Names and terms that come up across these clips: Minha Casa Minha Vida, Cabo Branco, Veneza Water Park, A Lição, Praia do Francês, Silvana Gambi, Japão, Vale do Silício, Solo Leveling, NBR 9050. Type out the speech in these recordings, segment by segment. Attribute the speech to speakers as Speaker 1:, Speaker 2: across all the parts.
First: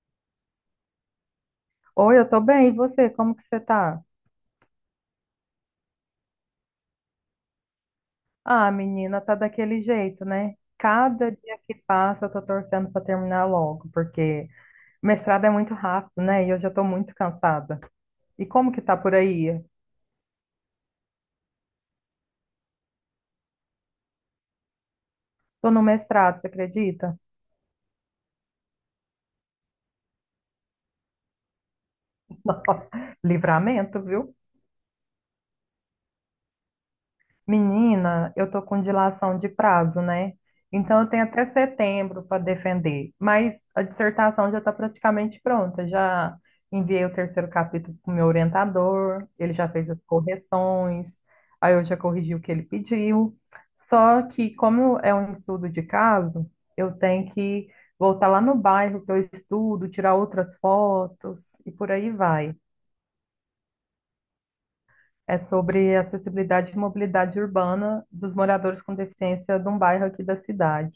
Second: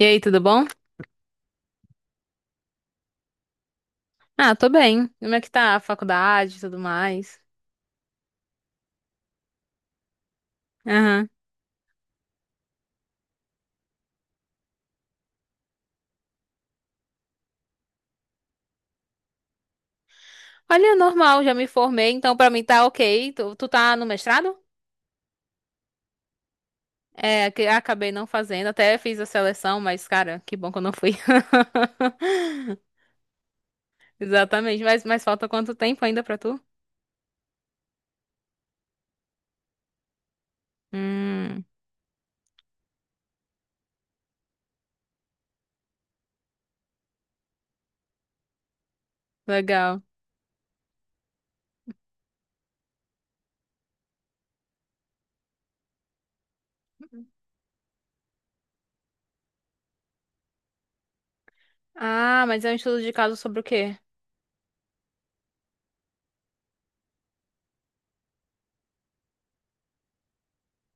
Speaker 1: E aí, tudo bom?
Speaker 2: Oi, eu tô bem, e você? Como que você tá?
Speaker 1: Ah, tô bem. Como é que tá a faculdade e tudo mais?
Speaker 2: Ah, menina, tá daquele jeito, né?
Speaker 1: Aham.
Speaker 2: Cada dia que passa, eu tô torcendo pra terminar logo, porque mestrado é muito rápido, né? E eu já tô muito cansada. E como que tá por aí?
Speaker 1: Olha, normal, já me formei, então pra mim tá ok. Tu tá no mestrado?
Speaker 2: Tô no mestrado, você acredita?
Speaker 1: É, que acabei não fazendo, até fiz a seleção, mas cara, que bom que eu não fui.
Speaker 2: Nossa, livramento, viu?
Speaker 1: Exatamente, mas falta quanto tempo ainda pra tu?
Speaker 2: Menina, eu tô com dilação de prazo, né? Então eu tenho até
Speaker 1: Hum,
Speaker 2: setembro para defender, mas a dissertação já está praticamente pronta. Já enviei o terceiro capítulo para o meu orientador, ele já fez
Speaker 1: legal.
Speaker 2: as correções, aí eu já corrigi o que ele pediu. Só que, como é um estudo de caso, eu tenho que voltar lá no bairro que eu estudo, tirar outras fotos e por aí
Speaker 1: Ah,
Speaker 2: vai.
Speaker 1: mas é um estudo de caso sobre o quê?
Speaker 2: É sobre acessibilidade e mobilidade urbana dos moradores com deficiência de um bairro aqui da cidade.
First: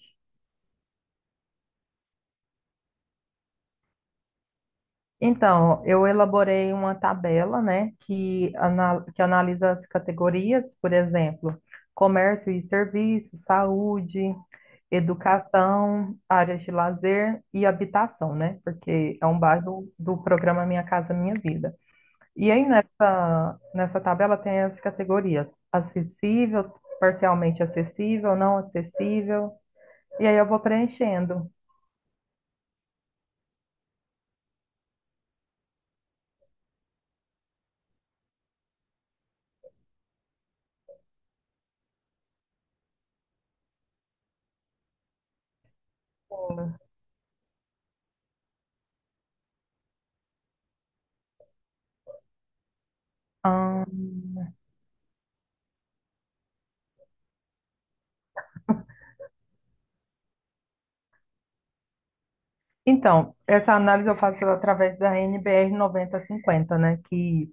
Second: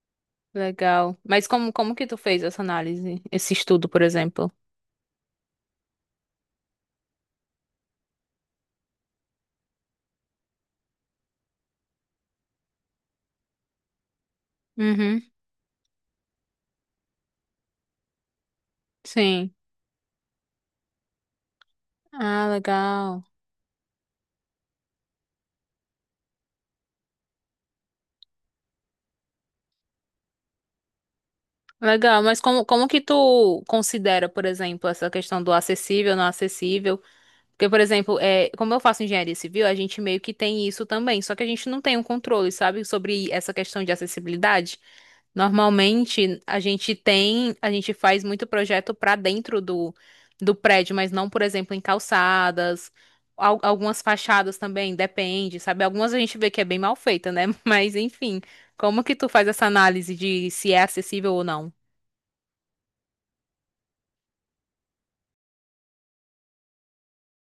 Speaker 1: Legal. Mas como, como que tu fez essa análise? Esse estudo, por exemplo?
Speaker 2: Então, eu elaborei uma tabela, né, que analisa as categorias, por exemplo, comércio e serviços, saúde,
Speaker 1: Uhum,
Speaker 2: educação, áreas de lazer e habitação, né, porque é um
Speaker 1: sim.
Speaker 2: bairro do programa Minha Casa Minha Vida.
Speaker 1: Ah,
Speaker 2: E aí
Speaker 1: legal.
Speaker 2: nessa tabela tem as categorias acessível, parcialmente acessível, não acessível, e aí eu vou preenchendo.
Speaker 1: Legal, mas como, como que tu considera, por exemplo, essa questão do acessível, não acessível? Porque, por exemplo, como eu faço engenharia civil, a gente meio que tem isso também, só que a gente não tem um controle, sabe, sobre essa questão de acessibilidade. Normalmente, a gente tem, a gente faz muito projeto para dentro do prédio, mas não, por exemplo, em calçadas,
Speaker 2: Ah,
Speaker 1: algumas fachadas também, depende, sabe? Algumas a gente vê que é bem mal feita, né? Mas, enfim, como que tu faz essa análise de se é acessível ou não?
Speaker 2: então, essa análise eu faço através da NBR 9050, né? Que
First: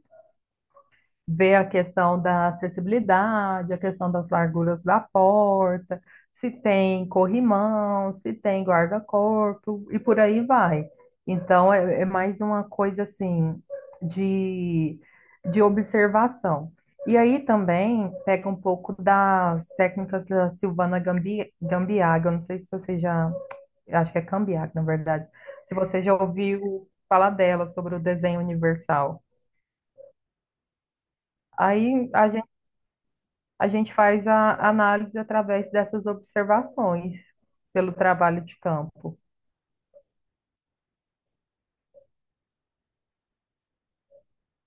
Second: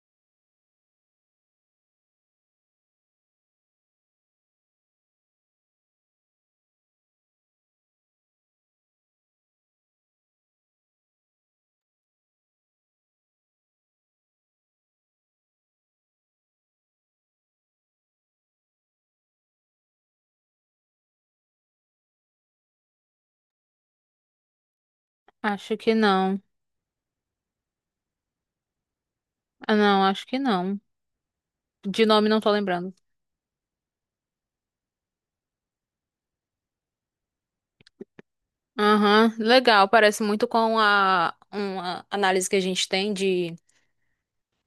Speaker 2: ver a questão da acessibilidade, a questão das larguras da porta, se tem corrimão, se tem guarda-corpo e por aí vai. Então, é mais uma coisa assim de, de observação. E aí também pega um pouco das técnicas da Silvana Gambi, Gambiaga, eu não sei se você já, acho que é Gambiaga, na verdade, se
Speaker 1: Acho que
Speaker 2: você já
Speaker 1: não.
Speaker 2: ouviu falar dela sobre o desenho universal.
Speaker 1: Ah, não, acho que não. De
Speaker 2: Aí a
Speaker 1: nome não tô lembrando.
Speaker 2: a gente faz a análise através dessas observações pelo trabalho de campo.
Speaker 1: Aham, legal. Parece muito com a uma análise que a gente tem de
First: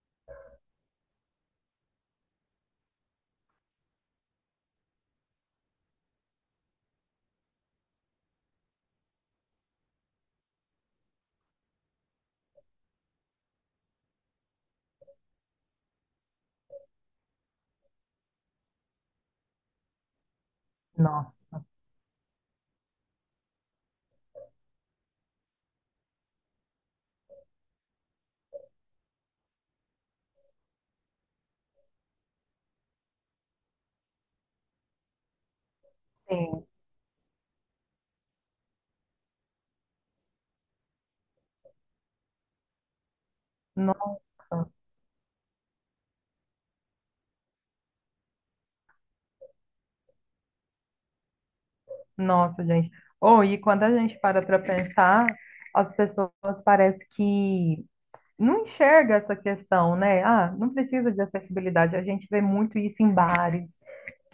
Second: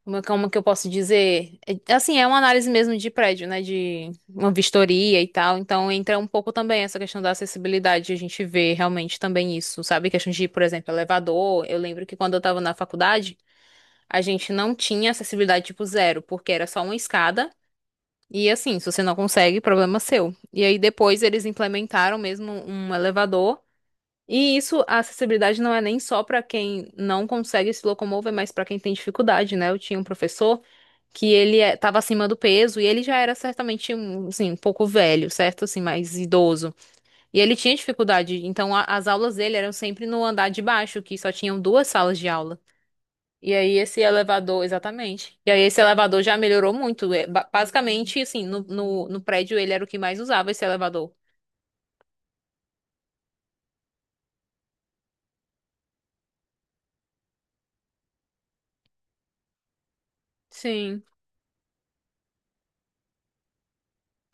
Speaker 1: como, é como que eu posso dizer? É, assim, é uma análise mesmo de prédio, né? De uma vistoria e tal. Então entra um pouco também essa questão da acessibilidade. A gente vê realmente também isso, sabe? Questão de, por exemplo, elevador. Eu lembro que quando eu tava na faculdade, a gente não tinha acessibilidade tipo zero, porque era só uma escada. E assim, se você não consegue, problema seu. E aí depois eles
Speaker 2: Nossa,
Speaker 1: implementaram mesmo um elevador. E isso, a acessibilidade não é nem só para quem não consegue se locomover, mas para quem tem dificuldade, né? Eu tinha um professor que ele estava acima do peso e ele já era certamente um, assim, um pouco velho, certo? Assim, mais
Speaker 2: sim.
Speaker 1: idoso. E ele tinha dificuldade, então as aulas dele eram sempre no andar de baixo, que só tinham duas salas de aula. E aí esse
Speaker 2: Nossa,
Speaker 1: elevador, exatamente. E aí esse elevador já melhorou muito. É, basicamente, assim, no prédio ele era o que mais usava esse elevador.
Speaker 2: nossa, gente. Ou e quando a gente para pensar, as pessoas parece que não enxerga essa questão, né? Ah, não
Speaker 1: Sim,
Speaker 2: precisa de acessibilidade. A gente vê muito isso em bares,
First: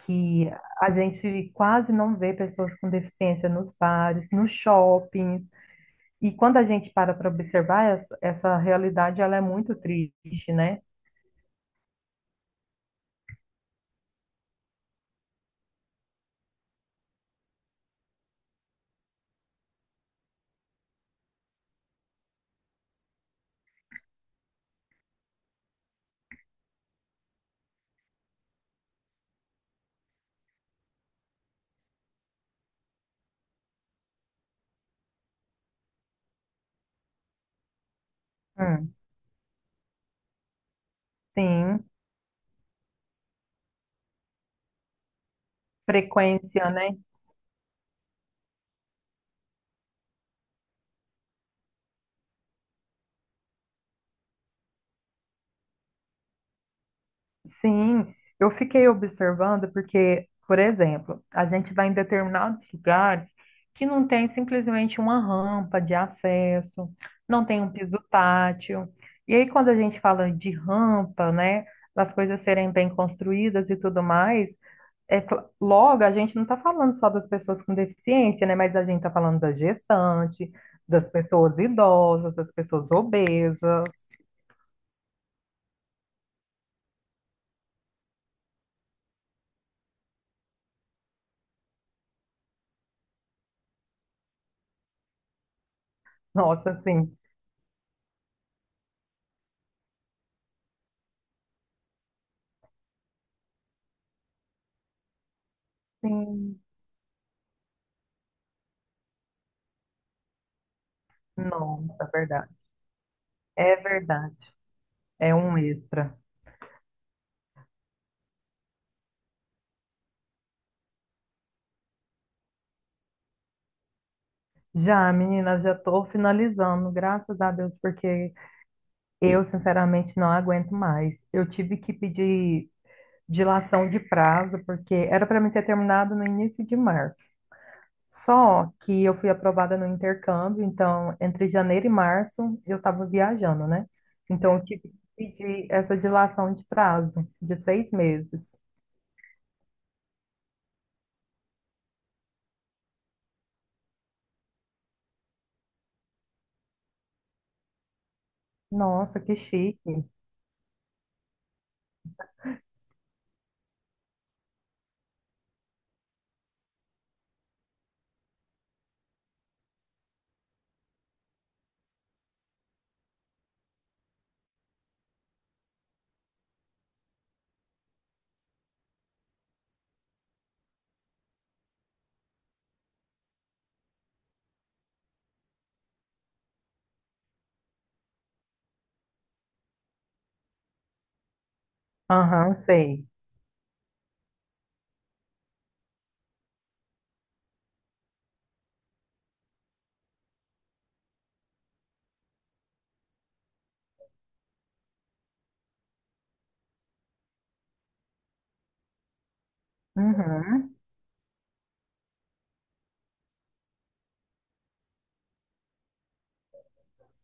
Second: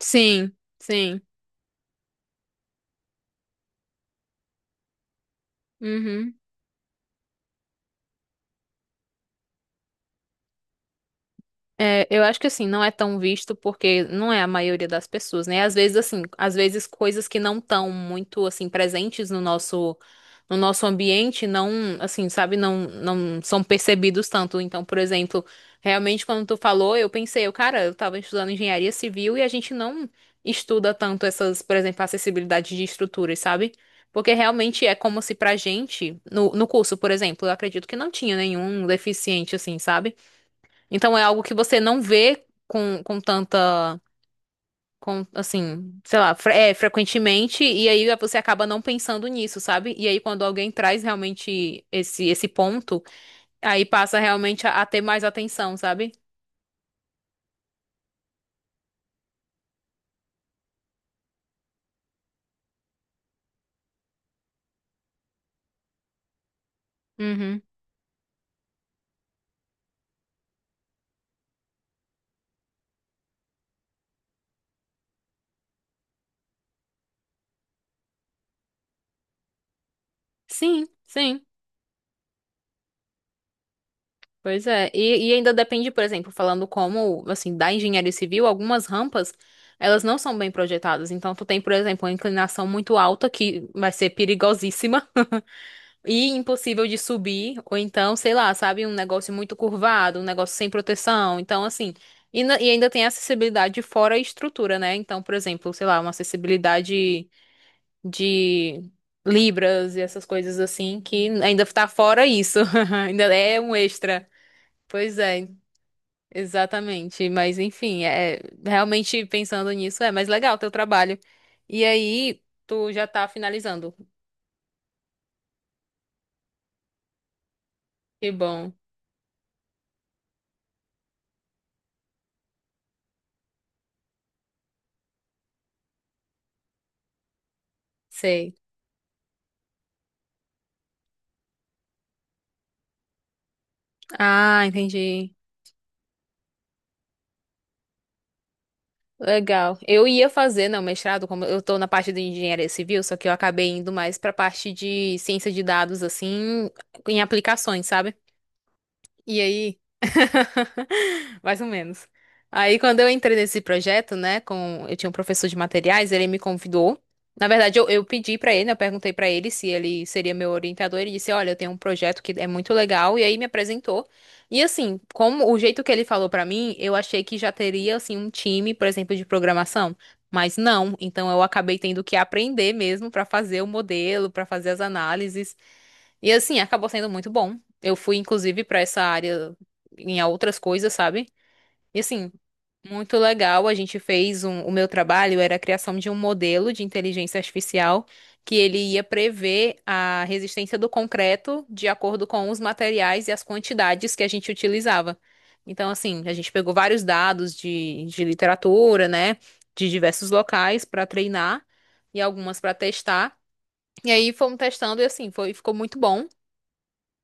Speaker 1: sim,
Speaker 2: que a
Speaker 1: sim.
Speaker 2: gente quase não vê pessoas com deficiência nos bares, nos shoppings. E
Speaker 1: Uhum.
Speaker 2: quando a gente para observar, essa realidade ela é muito triste, né?
Speaker 1: É, eu acho que assim, não é tão visto porque não é a maioria das pessoas, né? Às vezes assim, às vezes coisas que não estão muito assim presentes no nosso ambiente não, assim, sabe, não são percebidos tanto. Então, por exemplo, realmente quando tu falou, eu pensei, eu, cara, eu tava estudando engenharia civil e a gente não estuda tanto essas, por exemplo, acessibilidade de estruturas, sabe? Porque realmente é como se pra gente, no curso, por exemplo, eu acredito que não tinha nenhum
Speaker 2: Hum.
Speaker 1: deficiente, assim, sabe? Então é algo que você
Speaker 2: Sim,
Speaker 1: não vê com tanta, com, assim, sei lá,
Speaker 2: frequência, né?
Speaker 1: frequentemente, e aí você acaba não pensando nisso, sabe? E aí quando alguém traz realmente esse ponto, aí passa realmente a ter mais atenção, sabe?
Speaker 2: Sim, eu fiquei observando porque, por exemplo, a gente vai em determinados lugares que não tem simplesmente uma rampa de acesso, não
Speaker 1: Uhum.
Speaker 2: tem um piso tátil. E aí, quando a gente fala de rampa, né, das coisas serem bem construídas e tudo mais, logo, a gente não está falando só das pessoas com deficiência, né? Mas a gente está falando da gestante,
Speaker 1: Sim,
Speaker 2: das
Speaker 1: sim.
Speaker 2: pessoas idosas, das pessoas obesas.
Speaker 1: Pois é. E ainda depende, por exemplo, falando como, assim, da engenharia civil, algumas rampas, elas não são bem projetadas. Então, tu tem, por exemplo, uma inclinação muito alta que vai ser perigosíssima. E
Speaker 2: Nossa,
Speaker 1: impossível de
Speaker 2: assim,
Speaker 1: subir, ou então, sei lá, sabe, um negócio muito curvado, um negócio sem proteção. Então, assim, e ainda tem a acessibilidade fora a estrutura, né? Então, por exemplo, sei lá, uma
Speaker 2: sim,
Speaker 1: acessibilidade de libras e essas coisas assim, que ainda tá
Speaker 2: nossa, é
Speaker 1: fora
Speaker 2: verdade.
Speaker 1: isso. Ainda é um
Speaker 2: É
Speaker 1: extra.
Speaker 2: verdade.
Speaker 1: Pois
Speaker 2: É
Speaker 1: é,
Speaker 2: um extra.
Speaker 1: exatamente. Mas, enfim, é realmente pensando nisso, é mais legal teu trabalho. E aí, tu já tá finalizando.
Speaker 2: Já, menina, já estou finalizando, graças a Deus,
Speaker 1: Que
Speaker 2: porque
Speaker 1: bom,
Speaker 2: eu, sinceramente, não aguento mais. Eu tive que pedir dilação de prazo, porque era para mim ter terminado no início de março.
Speaker 1: sei.
Speaker 2: Só que eu fui aprovada no intercâmbio, então entre janeiro e março eu estava viajando, né? Então
Speaker 1: Ah,
Speaker 2: eu tive que
Speaker 1: entendi.
Speaker 2: pedir essa dilação de prazo de 6 meses.
Speaker 1: Legal. Eu ia fazer, não, mestrado, como eu tô na parte de engenharia civil, só que eu acabei indo mais pra parte de ciência de dados, assim, em aplicações, sabe?
Speaker 2: Nossa, que
Speaker 1: E aí?
Speaker 2: chique.
Speaker 1: Mais ou menos. Aí, quando eu entrei nesse projeto, né, com eu tinha um professor de materiais, ele me convidou. Na verdade, eu pedi pra ele, né, eu perguntei pra ele se ele seria meu orientador. Ele disse: Olha, eu tenho um projeto que é muito legal. E aí me apresentou. E assim, como o jeito que ele falou pra mim, eu achei que já teria assim um time, por exemplo, de programação. Mas não. Então, eu acabei tendo que aprender mesmo pra fazer o modelo, pra fazer as análises. E assim, acabou sendo muito bom. Eu fui, inclusive, pra essa área em outras coisas, sabe? E assim,
Speaker 2: Aham, sei.
Speaker 1: muito legal. A gente fez um, o meu trabalho era a criação de um modelo de inteligência artificial que ele ia prever a resistência do concreto de acordo com os materiais e as quantidades que a gente utilizava. Então, assim, a gente pegou vários dados de literatura, né, de diversos
Speaker 2: Uhum,
Speaker 1: locais para treinar e algumas para testar. E aí fomos testando e assim, foi, ficou muito bom.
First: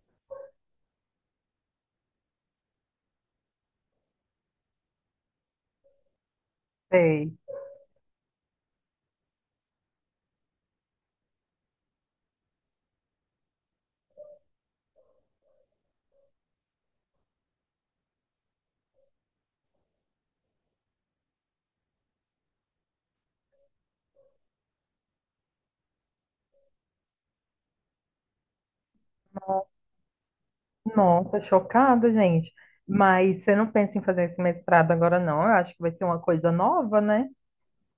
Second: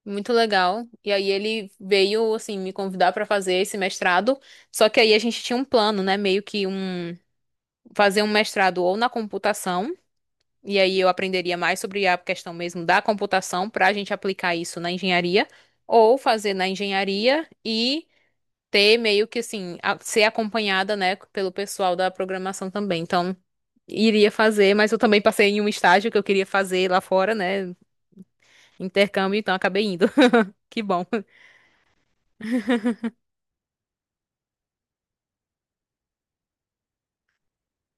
Speaker 1: Muito legal. E aí ele veio assim me convidar para fazer esse mestrado, só que aí a gente tinha um plano, né, meio que um
Speaker 2: sei.
Speaker 1: fazer um mestrado ou na computação, e aí eu aprenderia mais sobre a questão mesmo da computação para a gente aplicar isso na engenharia, ou fazer na engenharia e ter meio que assim, ser acompanhada, né, pelo pessoal da programação também. Então, iria fazer, mas eu também passei em um estágio que eu queria fazer lá fora, né, intercâmbio, então acabei indo. Que bom.
Speaker 2: Nossa, chocada, gente. Mas você não pensa em fazer esse mestrado agora, não? Eu acho que vai ser uma coisa nova, né?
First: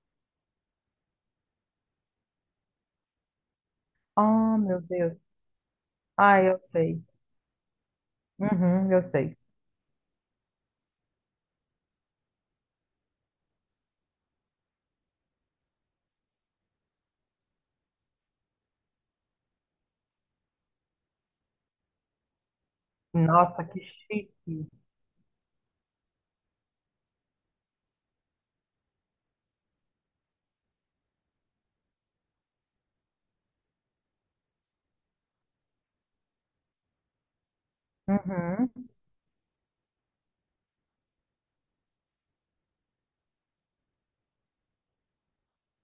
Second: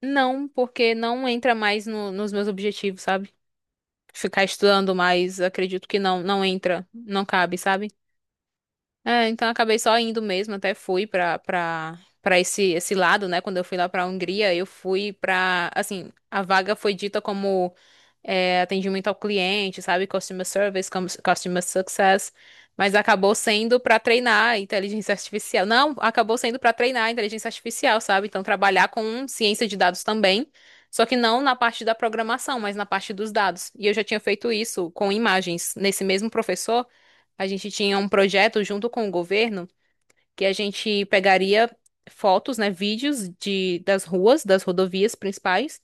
Speaker 1: Não, porque não entra mais nos meus objetivos, sabe? Ficar
Speaker 2: Ah, meu
Speaker 1: estudando
Speaker 2: Deus.
Speaker 1: mais, acredito que não,
Speaker 2: Ah,
Speaker 1: não
Speaker 2: eu
Speaker 1: entra,
Speaker 2: sei.
Speaker 1: não cabe, sabe?
Speaker 2: Uhum, eu
Speaker 1: É,
Speaker 2: sei.
Speaker 1: então eu acabei só indo mesmo, até fui pra para esse esse lado, né? Quando eu fui lá pra Hungria, eu fui pra, assim, a vaga foi dita como é, atendimento ao cliente, sabe? Customer service, customer success, mas acabou
Speaker 2: Nossa,
Speaker 1: sendo
Speaker 2: que
Speaker 1: pra treinar a
Speaker 2: chique.
Speaker 1: inteligência artificial. Não, acabou sendo pra treinar a inteligência artificial, sabe? Então trabalhar com ciência de dados também, só que não na parte da programação, mas na parte dos dados. E eu já tinha feito isso com imagens nesse mesmo professor. A gente tinha um projeto
Speaker 2: Uhum,
Speaker 1: junto com o governo que a gente pegaria fotos, né, vídeos de, das ruas, das rodovias principais.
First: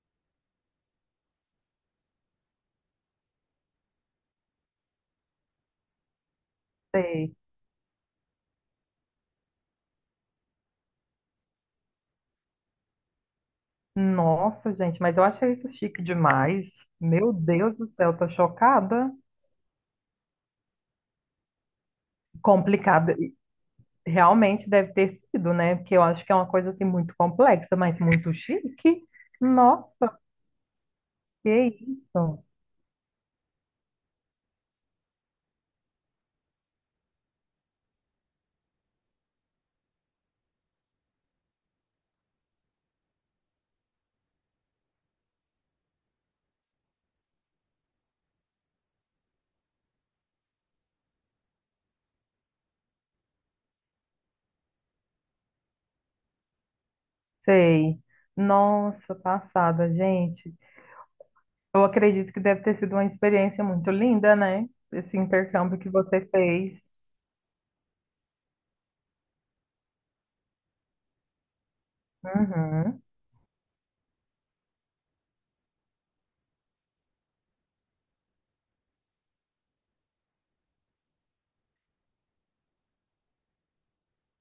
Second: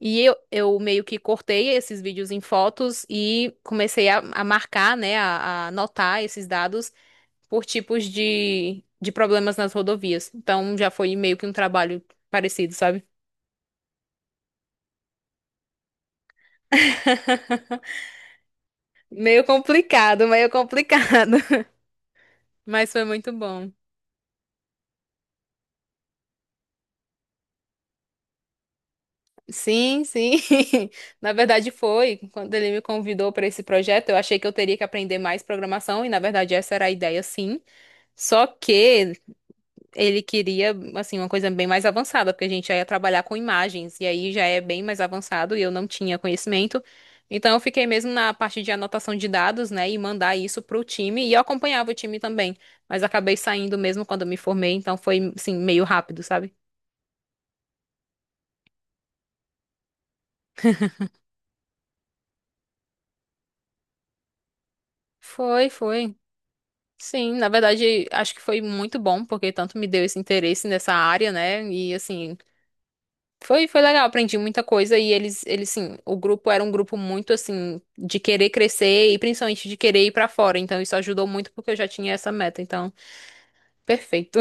Speaker 1: E eu meio que cortei esses vídeos em fotos e comecei a marcar, né, a anotar esses dados
Speaker 2: sei.
Speaker 1: por tipos de problemas nas rodovias. Então já foi meio que um trabalho parecido, sabe?
Speaker 2: Nossa, gente, mas eu achei isso chique demais. Meu Deus do céu, tô chocada.
Speaker 1: Meio complicado, meio complicado. Mas foi
Speaker 2: Complicada.
Speaker 1: muito
Speaker 2: E
Speaker 1: bom.
Speaker 2: realmente deve ter sido, né? Porque eu acho que é uma coisa assim muito complexa, mas muito chique.
Speaker 1: Sim,
Speaker 2: Nossa,
Speaker 1: sim. Na
Speaker 2: que
Speaker 1: verdade foi.
Speaker 2: isso?
Speaker 1: Quando ele me convidou para esse projeto, eu achei que eu teria que aprender mais programação e na verdade essa era a ideia, sim. Só que ele queria assim uma coisa bem mais avançada, porque a gente já ia trabalhar com imagens e aí já é bem mais avançado e eu não tinha conhecimento. Então eu fiquei mesmo na parte de anotação de dados, né, e mandar isso pro time e eu acompanhava o time também, mas acabei saindo mesmo quando eu me formei, então foi assim meio rápido, sabe?
Speaker 2: Sei. Nossa, passada, gente. Eu acredito que deve ter sido uma experiência muito linda, né? Esse
Speaker 1: Foi,
Speaker 2: intercâmbio que
Speaker 1: foi.
Speaker 2: você fez.
Speaker 1: Sim, na verdade, acho que foi muito bom, porque tanto me deu esse interesse nessa área, né? E assim,
Speaker 2: Uhum.
Speaker 1: foi, foi legal, aprendi muita coisa e eles, sim, o grupo era um grupo muito assim, de querer crescer e principalmente de querer ir pra fora. Então, isso ajudou muito porque eu já tinha essa meta. Então, perfeito.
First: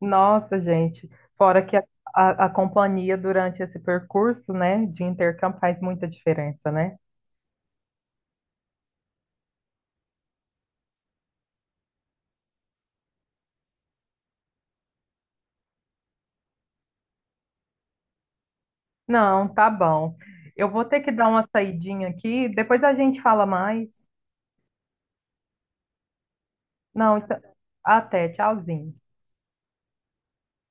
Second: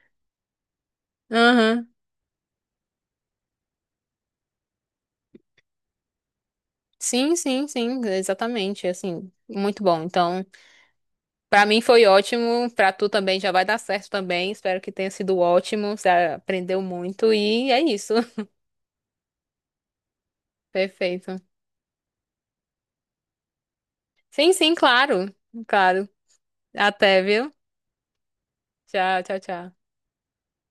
Speaker 2: Nossa, gente. Fora que a,
Speaker 1: Aham.
Speaker 2: a, a companhia durante esse percurso, né, de intercâmbio faz muita diferença, né?
Speaker 1: Sim, sim, sim, exatamente, assim, muito bom. Então, pra mim foi ótimo, pra tu também já vai dar certo também. Espero que tenha sido ótimo, você aprendeu muito e é isso.
Speaker 2: Não, tá bom. Eu vou ter que dar
Speaker 1: Perfeito.
Speaker 2: uma saidinha aqui, depois a gente fala mais.
Speaker 1: Sim, sim, claro. Claro.
Speaker 2: Não,
Speaker 1: Até,
Speaker 2: então-
Speaker 1: viu?
Speaker 2: até, tchauzinho.
Speaker 1: Tchau, tchau, tchau.